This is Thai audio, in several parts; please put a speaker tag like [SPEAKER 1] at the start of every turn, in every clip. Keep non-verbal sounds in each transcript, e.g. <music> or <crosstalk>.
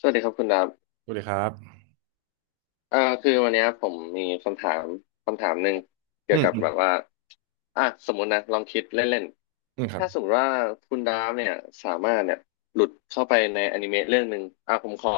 [SPEAKER 1] สวัสดีครับคุณดาบ
[SPEAKER 2] สวัสดีครับ
[SPEAKER 1] คือวันเนี้ยผมมีคำถามคำถามหนึ่งเกี่
[SPEAKER 2] อื
[SPEAKER 1] ยว
[SPEAKER 2] ม
[SPEAKER 1] กับ
[SPEAKER 2] อืม
[SPEAKER 1] แบบว่าอ่ะสมมตินะลองคิดเล่น
[SPEAKER 2] อืมค
[SPEAKER 1] ๆ
[SPEAKER 2] รับ
[SPEAKER 1] ถ้าสมมติว่าคุณดาบเนี่ยสามารถเนี่ยหลุดเข้าไปในอนิเมะเรื่องหนึ่งอ่ะผมขอ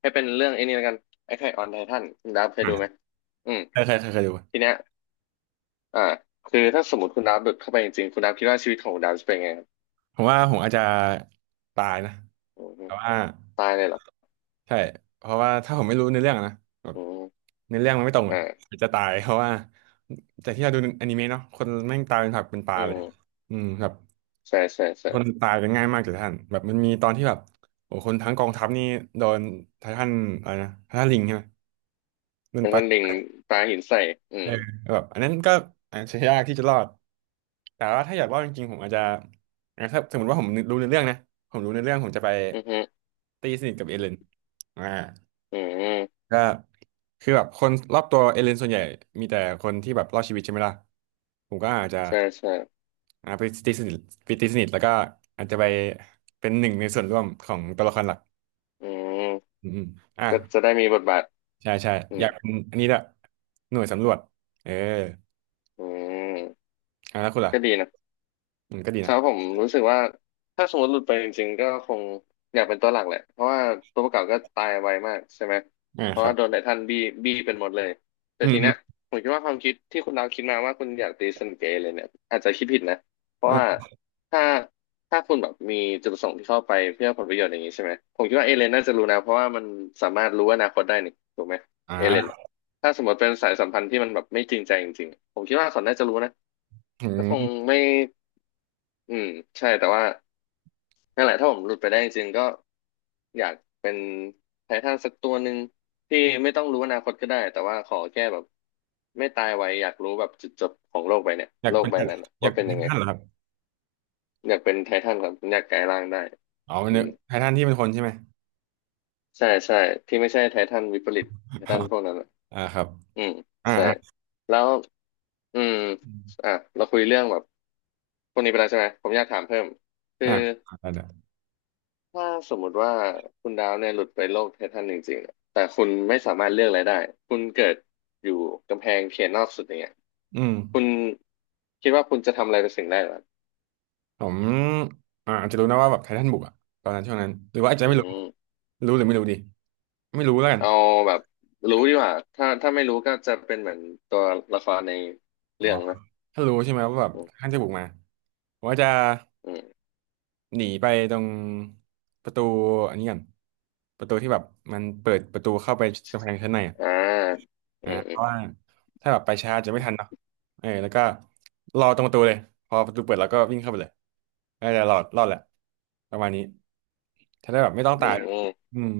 [SPEAKER 1] ให้เป็นเรื่องไอ้นี่แล้วกันไอ้ไข่ออนไททันคุณดาบเคย
[SPEAKER 2] อ่ะ
[SPEAKER 1] ดูไหมอืม
[SPEAKER 2] เคยเคยเคยเคยดู
[SPEAKER 1] ทีเนี้ยอ่าคือถ้าสมมติคุณดาบหลุดเข้าไปจริงๆคุณดาบคิดว่าชีวิตของคุณดาบจะเป็นไงครับ
[SPEAKER 2] ผมว่าผมอาจจะตายนะ
[SPEAKER 1] อืม
[SPEAKER 2] แต่ว่า
[SPEAKER 1] ตายเลยเหรอ
[SPEAKER 2] ใช่เพราะว่าถ้าผมไม่รู้ในอเรื่องอะนะแบบ
[SPEAKER 1] อืม
[SPEAKER 2] ในอเรื่องมันไม่ตรงอ่ะ
[SPEAKER 1] อ่า
[SPEAKER 2] อาจจะตายเพราะว่าจากที่เราดูอนิเมะเนาะคนแม่งตายเป็นผักเป็นปลา
[SPEAKER 1] อื
[SPEAKER 2] เลย
[SPEAKER 1] ม
[SPEAKER 2] อืมแบบ
[SPEAKER 1] ใช่ใช่ใช่
[SPEAKER 2] คนตายกันง่ายมากเลยท่านแบบมันมีตอนที่แบบโอ้คนทั้งกองทัพนี่โดนไททันอะไรนะไททันลิงใช่ไหมมัน
[SPEAKER 1] เป็น
[SPEAKER 2] ไป
[SPEAKER 1] ท่านลิงปลาหินใส่อื
[SPEAKER 2] เอ
[SPEAKER 1] ม
[SPEAKER 2] อแบบอันนั้นก็อาจจะยากที่จะรอด แต่ว่าถ้าอยากรอดจริงๆผมอาจจะอ่ะถ้าสมมติว่าผมรู้ในเรื่องนะผมรู้ในเรื่องผมจะไป
[SPEAKER 1] อือฮึ
[SPEAKER 2] ตีสนิทกับเอเลนอ่า
[SPEAKER 1] อืม
[SPEAKER 2] ก็คือแบบคนรอบตัวเอเลนส่วนใหญ่มีแต่คนที่แบบรอดชีวิตใช่ไหมล่ะผมก็อาจจะ
[SPEAKER 1] ใช่ใช่
[SPEAKER 2] อ่าไปตีสนิทไปตีสนิทแล้วก็อาจจะไปเป็นหนึ่งในส่วนร่วมของตัวละครหลัก
[SPEAKER 1] อืม
[SPEAKER 2] อืมอมอ่ะ
[SPEAKER 1] ก็จะได้มีบทบาท
[SPEAKER 2] ใช่ใช่
[SPEAKER 1] อื
[SPEAKER 2] อ
[SPEAKER 1] ม
[SPEAKER 2] ยากเป็นอันนี้ละหน่วยสำรวจเออ
[SPEAKER 1] อืม
[SPEAKER 2] อ่ะแล้วคุณ
[SPEAKER 1] ก็ดี
[SPEAKER 2] ล่ะ
[SPEAKER 1] นะ
[SPEAKER 2] อืมก็ดี
[SPEAKER 1] ค
[SPEAKER 2] นะ
[SPEAKER 1] รับผมรู้สึกว่าถ้าสมมติหลุดไปจริงๆก็คงอยากเป็นตัวหลักแหละเพราะว่าตัวประกอบก็ตายไวมากใช่ไหม
[SPEAKER 2] อ่า
[SPEAKER 1] เพ
[SPEAKER 2] ค
[SPEAKER 1] ราะ
[SPEAKER 2] รั
[SPEAKER 1] ว่า
[SPEAKER 2] บ
[SPEAKER 1] โดนไททันบี้บี้เป็นหมดเลยแต่
[SPEAKER 2] อืม
[SPEAKER 1] ที
[SPEAKER 2] อื
[SPEAKER 1] เนี้
[SPEAKER 2] ม
[SPEAKER 1] ยผมคิดว่าความคิดที่คุณดาวคิดมาว่าคุณอยากตีสนิทเกับเเลยเนี่ยอาจจะคิดผิดนะเพราะว่า
[SPEAKER 2] อ่า
[SPEAKER 1] ถ้าคุณแบบมีจุดประสงค์ที่เข้าไปเพื่อผลประโยชน์อย่างนี้ใช่ไหมผมคิดว่าเอเลนน่าจะรู้นะเพราะว่ามันสามารถรู้อนาคตได้นี่ถูกไหมเอเลน
[SPEAKER 2] อ่า
[SPEAKER 1] อะถ้าสมมติเป็นสายสัมพันธ์ที่มันแบบไม่จริงใจจริงๆผมคิดว่าเขาน่าจะรู้นะ
[SPEAKER 2] อื
[SPEAKER 1] ก็คง
[SPEAKER 2] ม
[SPEAKER 1] ไม่ อืมใช่แต่ว่านั่นแหละถ้าผมหลุดไปได้จริงๆก็อยากเป็นไททันสักตัวหนึ่งที่ไม่ต้องรู้อนาคตก็ได้แต่ว่าขอแค่แบบไม่ตายไวอยากรู้แบบจุดจบของโลกใบเนี่ย
[SPEAKER 2] อยาก
[SPEAKER 1] โลก
[SPEAKER 2] เป็น
[SPEAKER 1] ใบนั้นอะ
[SPEAKER 2] อยา
[SPEAKER 1] ว่า
[SPEAKER 2] กเป็
[SPEAKER 1] เป็น
[SPEAKER 2] นไท
[SPEAKER 1] ยังไง
[SPEAKER 2] ทันเหรอครับ
[SPEAKER 1] อยากเป็นไททันครับอยากกลายร่างได้
[SPEAKER 2] อ๋อเป็น
[SPEAKER 1] อืม
[SPEAKER 2] ไททันที่เป็นคนใช่ไหม
[SPEAKER 1] ใช่ใช่ที่ไม่ใช่ไททันวิปริตไท
[SPEAKER 2] อ๋อ
[SPEAKER 1] ทันพวกนั้นอะ
[SPEAKER 2] อ่าครับ
[SPEAKER 1] อืม
[SPEAKER 2] อ่า
[SPEAKER 1] ใช่
[SPEAKER 2] อ่า
[SPEAKER 1] แล้วอืม
[SPEAKER 2] อม
[SPEAKER 1] อ่ะเราคุยเรื่องแบบพวกนี้ไปแล้วใช่ไหมผมอยากถามเพิ่มคือ
[SPEAKER 2] อ่าได้ได้
[SPEAKER 1] ถ้าสมมุติว่าคุณดาวเนี่ยหลุดไปโลกไททันจริงๆอะแต่คุณไม่สามารถเลือกอะไรได้คุณเกิดอยู่กำแพงเขียนนอกสุดอย่างเงี้ย
[SPEAKER 2] อืม
[SPEAKER 1] คุณคิดว่าคุณจะทำอะไรเป็นสิ่งแรกเหรอ
[SPEAKER 2] ผมอาจจะรู้นะว่าแบบไททันบุกอะตอนนั้นช่วงนั้นหรือว่าอาจจะ
[SPEAKER 1] อื
[SPEAKER 2] ไม่รู้
[SPEAKER 1] ม
[SPEAKER 2] รู้หรือไม่รู้ดีไม่รู้แล้วกัน
[SPEAKER 1] เอาแบบรู้ดีกว่าถ้าไม่รู้ก็จะเป็นเหมือนตัวละครใน
[SPEAKER 2] อ๋อ
[SPEAKER 1] เรื่องนะ
[SPEAKER 2] ถ้ารู้ใช่ไหมว่าแบบ
[SPEAKER 1] อื
[SPEAKER 2] ไททั
[SPEAKER 1] ม
[SPEAKER 2] นจะบุกมาผมว่าจะ
[SPEAKER 1] อืม
[SPEAKER 2] หนีไปตรงประตูอันนี้กันประตูที่แบบมันเปิดประตูเข้าไปกำแพงชั้นในอะ
[SPEAKER 1] อ่าอื
[SPEAKER 2] อ่า
[SPEAKER 1] ม
[SPEAKER 2] เพ
[SPEAKER 1] อืม
[SPEAKER 2] ราะว่าถ้าแบบไปช้าจะไม่ทันเนาะเออแล้วก็รอตรงประตูเลยพอประตูเปิดแล้วก็วิ่งเข้าไปเลยน่าจะรอดรอดแหละประมาณนี้จะได้แบบไม่ต้อง
[SPEAKER 1] อื
[SPEAKER 2] ตาย
[SPEAKER 1] ม
[SPEAKER 2] อืม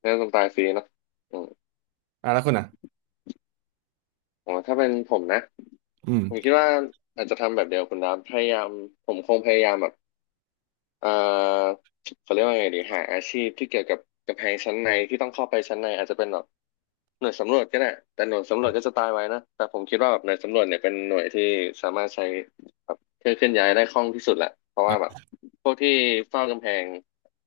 [SPEAKER 1] เรื่องต้องตายฟรีเนาะอืม
[SPEAKER 2] อ่ะแล้วคุณอ่ะ
[SPEAKER 1] อ๋อถ้าเป็นผมนะ
[SPEAKER 2] อืม
[SPEAKER 1] ผมคิดว่าอาจจะทำแบบเดียวคุณดาวพยายามผมคงพยายามแบบ เอ่อเขาเรียกว่าไงดีหาอาชีพที่เกี่ยวกับไฮชั้นในที่ต้องเข้าไปชั้นในอาจจะเป็นแบบ หน่วยสำรวจก็ได้แต่หน่วยสำรวจก็จะตายไว้นะแต่ผมคิดว่าแบบหน่วยสำรวจเนี่ยเป็นหน่วยที่สามารถใช้แบบเคลื่อนย้ายได้คล่องที่สุดแหละเพราะว่าแบบ
[SPEAKER 2] อ่ะ
[SPEAKER 1] พวกที่เฝ้ากำแพง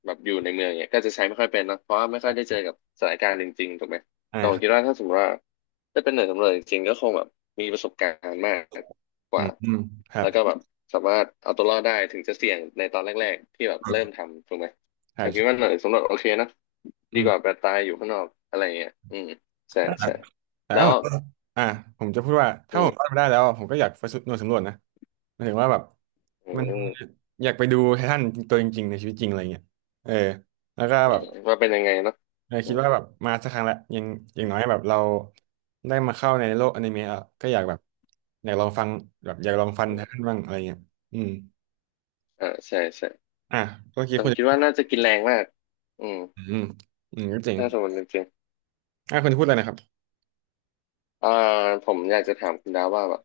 [SPEAKER 1] แบบอยู่ในเมืองเนี่ยก็จะใช้ไม่ค่อยเป็นนะเพราะว่าไม่ค่อยได้เจอกับสถานการณ์จริงๆถูกไหม
[SPEAKER 2] อ่า
[SPEAKER 1] แต่ผ
[SPEAKER 2] ค
[SPEAKER 1] ม
[SPEAKER 2] รั
[SPEAKER 1] คิดว่า
[SPEAKER 2] บ
[SPEAKER 1] ถ้าสมมติว่าถ้าเป็นหน่วยสำรวจจริงๆก็คงแบบมีประสบการณ์มากก
[SPEAKER 2] อื
[SPEAKER 1] ว่า
[SPEAKER 2] มอืมครั
[SPEAKER 1] แล้
[SPEAKER 2] บ
[SPEAKER 1] วก็แบบสามารถเอาตัวรอดได้ถึงจะเสี่ยงในตอนแรกๆที่แบบเริ่มทำถูกไหม
[SPEAKER 2] ใช่
[SPEAKER 1] แต่พี่ว่า
[SPEAKER 2] ใช่
[SPEAKER 1] หน่วยสำรวจโอเคนะดี
[SPEAKER 2] อืม
[SPEAKER 1] กว่าแบบตายอยู่ข้างนอกอะไรเงี้ยอืม ใช่
[SPEAKER 2] อ่ะ
[SPEAKER 1] ใช่
[SPEAKER 2] แต่
[SPEAKER 1] แล้
[SPEAKER 2] วา
[SPEAKER 1] ว
[SPEAKER 2] ผมอ่าผมจะพูดว่าถ้า
[SPEAKER 1] อื
[SPEAKER 2] ผ
[SPEAKER 1] ม
[SPEAKER 2] มรอดมาได้แล้วอะผมก็อยากไปสำหน่วยสำรวจนะหมายถึงว่าแบบ
[SPEAKER 1] อื
[SPEAKER 2] มัน
[SPEAKER 1] ม
[SPEAKER 2] อยากไปดูไททันตัวจริงๆในชีวิตจริงอะไรเงี้ยเออแล้วก็
[SPEAKER 1] อื
[SPEAKER 2] แบบ
[SPEAKER 1] มว่าเป็นยังไงเนาะ
[SPEAKER 2] เออ
[SPEAKER 1] อื
[SPEAKER 2] คิด
[SPEAKER 1] ม
[SPEAKER 2] ว่าแบบมาสักครั้งละอยังอย่างน้อยแบบเราได้มาเข้าในโลกอนิเมะอะก็อยากแบบอยากลองฟังแบบอยากลองฟัง
[SPEAKER 1] อื
[SPEAKER 2] ท่า
[SPEAKER 1] ม
[SPEAKER 2] นบ้างอะไรเงี้ยอืม
[SPEAKER 1] อ่าใช่ใช่
[SPEAKER 2] อ่ะเมื่อคิด
[SPEAKER 1] แต่ผ
[SPEAKER 2] คุ
[SPEAKER 1] มคิด
[SPEAKER 2] ณ
[SPEAKER 1] ว่าน่าจะกินแรงมากอืม
[SPEAKER 2] อืมอืมก็จริง
[SPEAKER 1] ถ้าสมมติจริง
[SPEAKER 2] อ่ะคุณพูดเลยนะครับ
[SPEAKER 1] ๆผมอยากจะถามคุณดาวว่าแบบ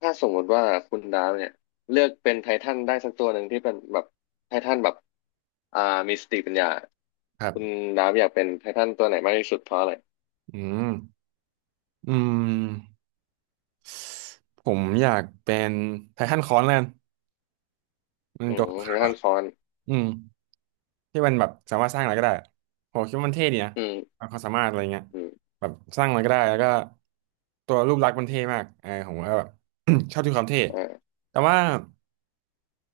[SPEAKER 1] ถ้าสมมติว่าคุณดาวเนี่ยเลือกเป็นไททันได้สักตัวหนึ่งที่เป็นแบบไททันแบบอ่ามีสติปัญญา
[SPEAKER 2] ครั
[SPEAKER 1] คุณ
[SPEAKER 2] บ
[SPEAKER 1] ดาวอยากเป็นไททันตัวไหนมากที่สุดเพราะอะไร
[SPEAKER 2] อืมอืมผมอยากเป็นไททันคอนแล้วกันมัน
[SPEAKER 1] อื
[SPEAKER 2] จ
[SPEAKER 1] ม
[SPEAKER 2] บ
[SPEAKER 1] ไททันฟอน
[SPEAKER 2] อืม ที่มันแบบสามารถสร้างอะไรก็ได้อะผมคิดว่ามันเท่ดีนะ
[SPEAKER 1] อืม
[SPEAKER 2] ความสามารถอะไรเงี้ย
[SPEAKER 1] อืม
[SPEAKER 2] แบบสร้างอะไรก็ได้แล้วก็ตัวรูปลักษณ์มันเท่มากเออผมก็แบบ <coughs> ชอบที่ความเท่
[SPEAKER 1] อ่า
[SPEAKER 2] แต่ว่า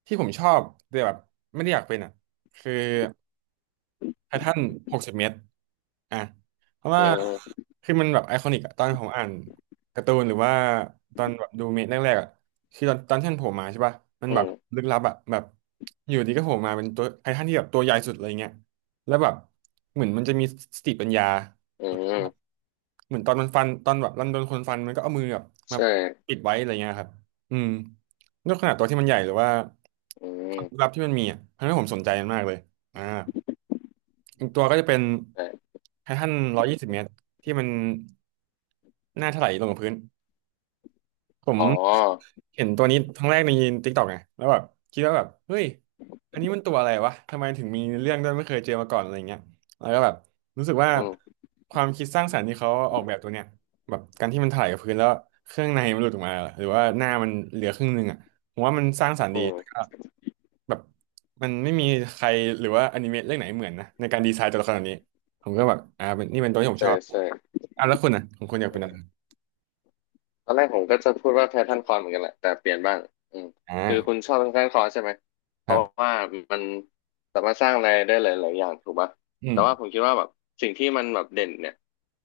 [SPEAKER 2] ที่ผมชอบแต่แบบไม่ได้อยากเป็นอ่ะคือ ไททัน60 เมตรอ่ะเพราะ
[SPEAKER 1] อื
[SPEAKER 2] ว่า
[SPEAKER 1] ม
[SPEAKER 2] คือมันแบบไอคอนิกอะตอนผมอ่านการ์ตูนหรือว่าตอนแบบดูเมะแรกๆอะคือตอนที่มันโผล่มาใช่ป่ะมันแบ
[SPEAKER 1] อื
[SPEAKER 2] บ
[SPEAKER 1] ม
[SPEAKER 2] ลึกลับอะแบบอยู่ดีก็โผล่มาเป็นตัวไททันที่แบบตัวใหญ่สุดอะไรเงี้ยแล้วแบบเหมือนมันจะมีสติปัญญา
[SPEAKER 1] อืม
[SPEAKER 2] เหมือนตอนมันฟันตอนแบบรันโดนคนฟันมันก็เอามือแบบมา
[SPEAKER 1] ใช่
[SPEAKER 2] ปิดไว้อะไรเงี้ยครับอืมด้วยขนาดตัวที่มันใหญ่หรือว่า
[SPEAKER 1] อืม
[SPEAKER 2] ความลึกลับที่มันมีอ่ะทำให้ผมสนใจมันมากเลยอ่า อีกตัวก็จะเป็น
[SPEAKER 1] ใช่
[SPEAKER 2] ไททัน120 เมตรที่มันหน้าถลายลงกับพื้น ผม
[SPEAKER 1] อ๋อ
[SPEAKER 2] เห็นตัวนี้ครั้
[SPEAKER 1] อื
[SPEAKER 2] งแรกในติ๊กตอกไงแล้วแบบคิดว่าแบบเฮ้ยอันนี้มันตัวอะไรวะทำไมถึงมีเรื่องด้วยไม่เคยเจอมาก่อนอะไรเงี้ยแล้วก็แบบรู้สึกว่า
[SPEAKER 1] ม
[SPEAKER 2] ความคิดสร้างสรรค์ที่เขาออกแบบตัวเนี้ยแบบการที่มันถลายกับพื้นแล้วเครื่องในมันหลุดออกมาหรือว่าหน้ามันเหลือครึ่งหนึงอ่ะผมว่ามันสร้างสรรค์ดี
[SPEAKER 1] อืม
[SPEAKER 2] แบบมันไม่มีใครหรือว่าอนิเมะเรื่องไหนเหมือนนะในการดีไซน์ตัวละครแบบนี้ผมก็แบบอ่าเป็นนี่เป็นตัวที่ผม
[SPEAKER 1] ใช่
[SPEAKER 2] ชอบ
[SPEAKER 1] ใช่
[SPEAKER 2] อ่ะแล้วคุณนะของคุณอยากเป็นอะไร
[SPEAKER 1] ตอนแรกผมก็จะพูดว่าแพทเทิร์นคอร์เหมือนกันแหละแต่เปลี่ยนบ้างอืมคือคุ
[SPEAKER 2] อ่า
[SPEAKER 1] ณชอบแพทเทิร์นคอร์ใช่ไหมเพ
[SPEAKER 2] ครั
[SPEAKER 1] ราะ
[SPEAKER 2] บ
[SPEAKER 1] ว่ามันสามารถสร้างอะไรได้หลายๆอย่างถูกป่ะ
[SPEAKER 2] อืม
[SPEAKER 1] แต่ว่าผมคิดว่าแบบสิ่งที่มันแบบเด่นเนี่ย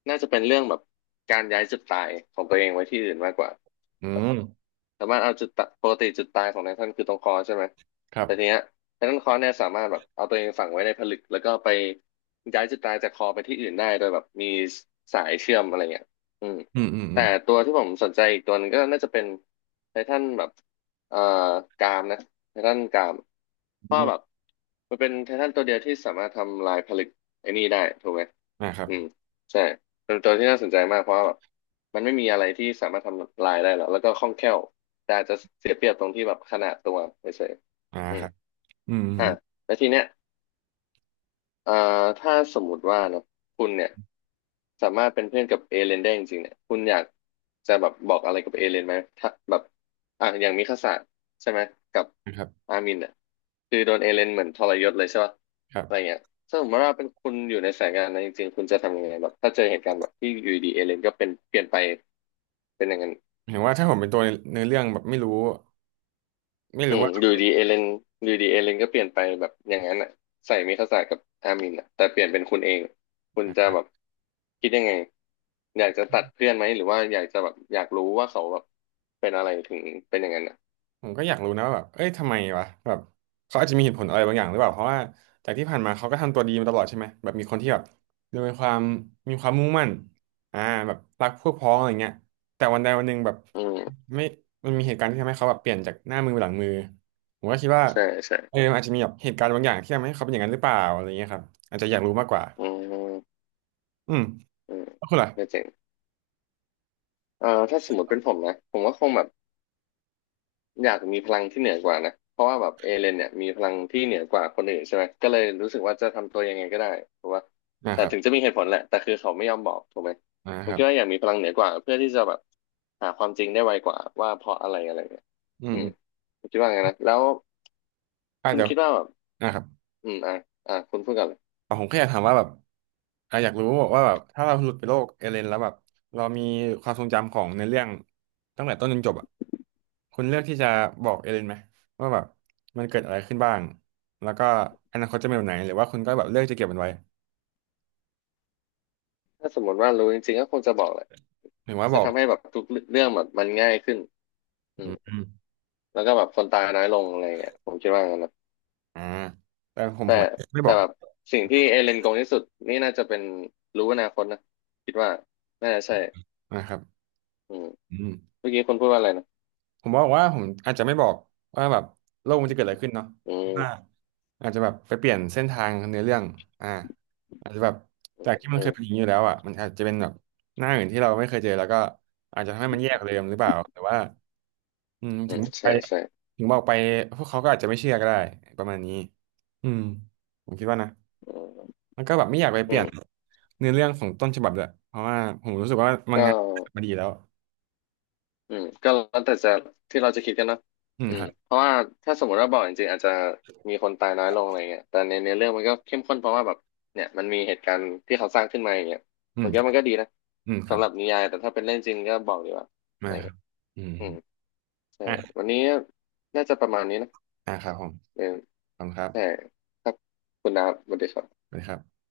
[SPEAKER 1] น่าจะเป็นเรื่องแบบการย้ายจุดตายของตัวเองไว้ที่อื่นมากกว่า
[SPEAKER 2] อืม
[SPEAKER 1] สามารถเอาจุดตะปกติจุดตายของไททันคือตรงคอใช่ไหม
[SPEAKER 2] ครับ
[SPEAKER 1] แต่ทีเนี้ยไททันคอเนี่ยสามารถแบบเอาตัวเองฝังไว้ในผลึกแล้วก็ไปย้ายจุดตายจากคอไปที่อื่นได้โดยแบบมีสายเชื่อมอะไรเงี้ยอืม
[SPEAKER 2] อืมอืมอื
[SPEAKER 1] แต่
[SPEAKER 2] ม
[SPEAKER 1] ตัวที่ผมสนใจอีกตัวหนึงก็น่าจะเป็นไททันแบบเอ่อกรามนะไททันกรามเพ
[SPEAKER 2] อื
[SPEAKER 1] ราะแบบ
[SPEAKER 2] ม
[SPEAKER 1] มันเป็นไททันตัวเดียวที่สามารถทำลายผลึกไอ้นี่ได้ถูกไหม
[SPEAKER 2] อ่าครับ
[SPEAKER 1] อืมใช่เป็นตัวที่น่าสนใจมากเพราะว่าแบบมันไม่มีอะไรที่สามารถทำลายได้หรอกแล้วก็คล่องแคล่ว แต่อาจจะเสียเปรียบตรงที่แบบขนาดตัวเฉย
[SPEAKER 2] อ่า
[SPEAKER 1] ๆอื
[SPEAKER 2] ค
[SPEAKER 1] ม
[SPEAKER 2] รับอืมอืม
[SPEAKER 1] อ่ะ
[SPEAKER 2] อืม
[SPEAKER 1] แล้วทีเนี้ยเอ่อถ้าสมมุติว่าเนอะคุณเนี่ยสามารถเป็นเพื่อนกับเอเลนได้จริงๆเนี่ยคุณอยากจะแบบบอกอะไรกับเอเลนไหมถ้าแบบอ่ะอย่างมิคาสะใช่ไหม กับ
[SPEAKER 2] นะครับ
[SPEAKER 1] อามินเนี่ยคือโดนเอเลนเหมือนทรยศเลยใช่ป่ะ
[SPEAKER 2] ครับ
[SPEAKER 1] อะไรเงี้ยถ้าสมมติว่าเป็นคุณอยู่ในสายงานนั้นจริงๆคุณจะทำยังไงแบบถ้าเจอเหตุการณ์แบบที่อยู่ดีเอเลนก็เป็นเปลี่ยนไปเป็นอย่างนั้น
[SPEAKER 2] เห็นว่าถ้าผมเป็นตัวในเนื้อเรื่องแบบไม่รู้ไม่
[SPEAKER 1] อื
[SPEAKER 2] รู้
[SPEAKER 1] ม
[SPEAKER 2] ว่า
[SPEAKER 1] อยู่ดีเอเลนอยู่ดีเอเลนก็เปลี่ยนไปแบบอย่างนั้นอ่ะใส่มิคาสะกับอามินอ่ะแต่เปลี่ยนเป็นคุณเองคุณจะแบบคิดยังไงอยากจะตัดเพื่อนไหมหรือว่าอยากจะแบบอยากรู้ว่าเขาแบบเป็นอะไรถึงเป็นอย่างนั้นอ่ะ
[SPEAKER 2] ผมก็อยากรู้นะว่าแบบเอ้ยทำไมวะแบบเขาอาจจะมีเหตุผลอะไรบางอย่างหรือเปล่า เพราะว่าจากที่ผ่านมาเขาก็ทำตัวดีมาตลอดใช่ไหมแบบมีคนที่แบบดูมีความมุ่งมั่นอ่าแบบรักพวกพ้องอะไรเงี้ยแต่วันใดวันหนึ่งแบบ
[SPEAKER 1] อืม
[SPEAKER 2] ไม่มันมีเหตุการณ์ที่ทำให้เขาแบบเปลี่ยนจากหน้ามือเป็นหลังมือผมก็คิดว่า
[SPEAKER 1] ใช่ใช่
[SPEAKER 2] เออมันอาจจะมีแบบเหตุการณ์บางอย่างที่ทำให้เขาเป็นอย่างนั้นหรือเปล่าอะไรเงี้ยครับอาจจะอยากรู้มากกว่า
[SPEAKER 1] อืม
[SPEAKER 2] อืม
[SPEAKER 1] อืม
[SPEAKER 2] แล้วคุณล่ะ
[SPEAKER 1] ก็เจ๋งถ้าสมมติเป็นผมนะผมก็คงแบบ อยากมีพลังที่เหนือกว่านะเพราะว่าแบบเอเลนเนี่ยมีพลังที่เหนือกว่าคนอื่นใช่ไหมก็เลยรู้สึกว่าจะทำตัวยังไงก็ได้เพกาะว่า
[SPEAKER 2] นะ
[SPEAKER 1] แต่
[SPEAKER 2] ครั
[SPEAKER 1] ถึงจะ
[SPEAKER 2] บ
[SPEAKER 1] มีเหตุผลแหละแต่คือเขาไม่ยอมบอกถูกไหมผ
[SPEAKER 2] นะค
[SPEAKER 1] ม
[SPEAKER 2] รั
[SPEAKER 1] คิดว่าอ
[SPEAKER 2] บ
[SPEAKER 1] ยากมีพลังเหนือกว่าเพื่อที่จะแบบหาความจริงได้ไวกว่าว่าเพราะอะไรอะไรเนี่ย
[SPEAKER 2] อืม
[SPEAKER 1] อืม
[SPEAKER 2] อืม
[SPEAKER 1] ผมคิดว่าไงนะแล้ว
[SPEAKER 2] อ่า
[SPEAKER 1] คุณ
[SPEAKER 2] เดี๋ยว
[SPEAKER 1] คิดว่าแบบ
[SPEAKER 2] นะครับ
[SPEAKER 1] อืมอ่ะอ่ะคุณพูดกันเลย
[SPEAKER 2] แต่ผมแค่อยากถามว่าแบบอ่ะอยากรู้ว่าแบบถ้าเราหลุดไปโลกเอเลนแล้วแบบเรามีความทรงจำของในเรื่องตั้งแต่ต้นจนจบอ่ะคุณเลือกที่จะบอกเอเลนไหมว่าแบบมันเกิดอะไรขึ้นบ้างแล้วก็อนาคตจะเป็นแบบไหนหรือว่าคุณก็แบบเลือกจะเก็บมันไว้
[SPEAKER 1] ถ้าสมมติว่ารู้จริงๆก็คงจะบอกแหละ
[SPEAKER 2] หรือว่าบ
[SPEAKER 1] จะ
[SPEAKER 2] อก
[SPEAKER 1] ทำให้แบบทุกเรื่องแบบมันง่ายขึ้นอื
[SPEAKER 2] อื
[SPEAKER 1] ม
[SPEAKER 2] มอืม
[SPEAKER 1] แล้วก็แบบคนตายน้อยลงอะไรเงี้ยผมคิดว่างั้นนะ
[SPEAKER 2] อ่าแต่ผม
[SPEAKER 1] แต่
[SPEAKER 2] ไม่บ
[SPEAKER 1] แต่
[SPEAKER 2] อก
[SPEAKER 1] แบบสิ่งที่เอเลนโกงที่สุดนี่น่าจะเป็นรู้อนาคตนะคิดว่าน่าจะใช่
[SPEAKER 2] นะครับ
[SPEAKER 1] อืม
[SPEAKER 2] อืม
[SPEAKER 1] เมื่อกี้คนพูดว่าอะไรนะ
[SPEAKER 2] ผมบอกว่าผมอาจจะไม่บอกว่าแบบโลกมันจะเกิดอะไรขึ้นเนาะ
[SPEAKER 1] อืม
[SPEAKER 2] อาจจะแบบไปเปลี่ยนเส้นทางเนื้อเรื่องอ่าอาจจะแบบ
[SPEAKER 1] อื
[SPEAKER 2] จาก
[SPEAKER 1] ม
[SPEAKER 2] ที่มัน
[SPEAKER 1] อื
[SPEAKER 2] เคย
[SPEAKER 1] ม
[SPEAKER 2] เป็นอย่างนี้อยู่แล้วอ่ะมันอาจจะเป็นแบบหน้าอื่นที่เราไม่เคยเจอแล้วก็อาจจะทำให้มันแย่กว่าเดิมหรือเปล่าแต่ว่าอืม
[SPEAKER 1] อื
[SPEAKER 2] ถึง
[SPEAKER 1] ม
[SPEAKER 2] ไป
[SPEAKER 1] ใช่ใช่
[SPEAKER 2] ถึงบอกไปพวกเขาก็อาจจะไม่เชื่อก็ได้ประมาณนี้อืมผมคิดว่านะ
[SPEAKER 1] อืม
[SPEAKER 2] แล้วก็แบบไม่อยากไปเป
[SPEAKER 1] อื
[SPEAKER 2] ลี่ยน
[SPEAKER 1] ม
[SPEAKER 2] เนื้อเรื่องของต้นฉบับเลยเพราะว่าผมรู้สึกว่ามัง
[SPEAKER 1] ก็
[SPEAKER 2] งะมาดีแล้ว
[SPEAKER 1] อืมก็แล้วแต่จะที่เราจะคิดกันเนอะ
[SPEAKER 2] อืม
[SPEAKER 1] อื
[SPEAKER 2] ค
[SPEAKER 1] ม
[SPEAKER 2] รับ
[SPEAKER 1] เพราะว่าถ้าสมมติว่าบอกจริงๆอาจจะมีคนตายน้อยลงอะไรเงี้ยแต่ในเรื่องมันก็เข้มข้นเพราะว่าแบบเนี่ยมันมีเหตุการณ์ที่เขาสร้างขึ้นมาอย่างเงี้ย
[SPEAKER 2] อื
[SPEAKER 1] ผ
[SPEAKER 2] ม
[SPEAKER 1] มคิดว่ามันก็ดีนะ
[SPEAKER 2] อืมครั
[SPEAKER 1] สำ
[SPEAKER 2] บ
[SPEAKER 1] หรับนิยายแต่ถ้าเป็นเรื่องจริงก็บอกดีกว่าอะ
[SPEAKER 2] มา
[SPEAKER 1] ไร
[SPEAKER 2] ครั
[SPEAKER 1] เงี้
[SPEAKER 2] บ
[SPEAKER 1] ย
[SPEAKER 2] อืม
[SPEAKER 1] อืม ใช่
[SPEAKER 2] อ่ะ
[SPEAKER 1] วันนี้น่าจะประมาณนี้นะ
[SPEAKER 2] อ่ะครับผม
[SPEAKER 1] เออ
[SPEAKER 2] ขอบคุณครั
[SPEAKER 1] ใช่
[SPEAKER 2] บ
[SPEAKER 1] ครับ คุณดาบสวัสดีครับ
[SPEAKER 2] สวัสดีครับ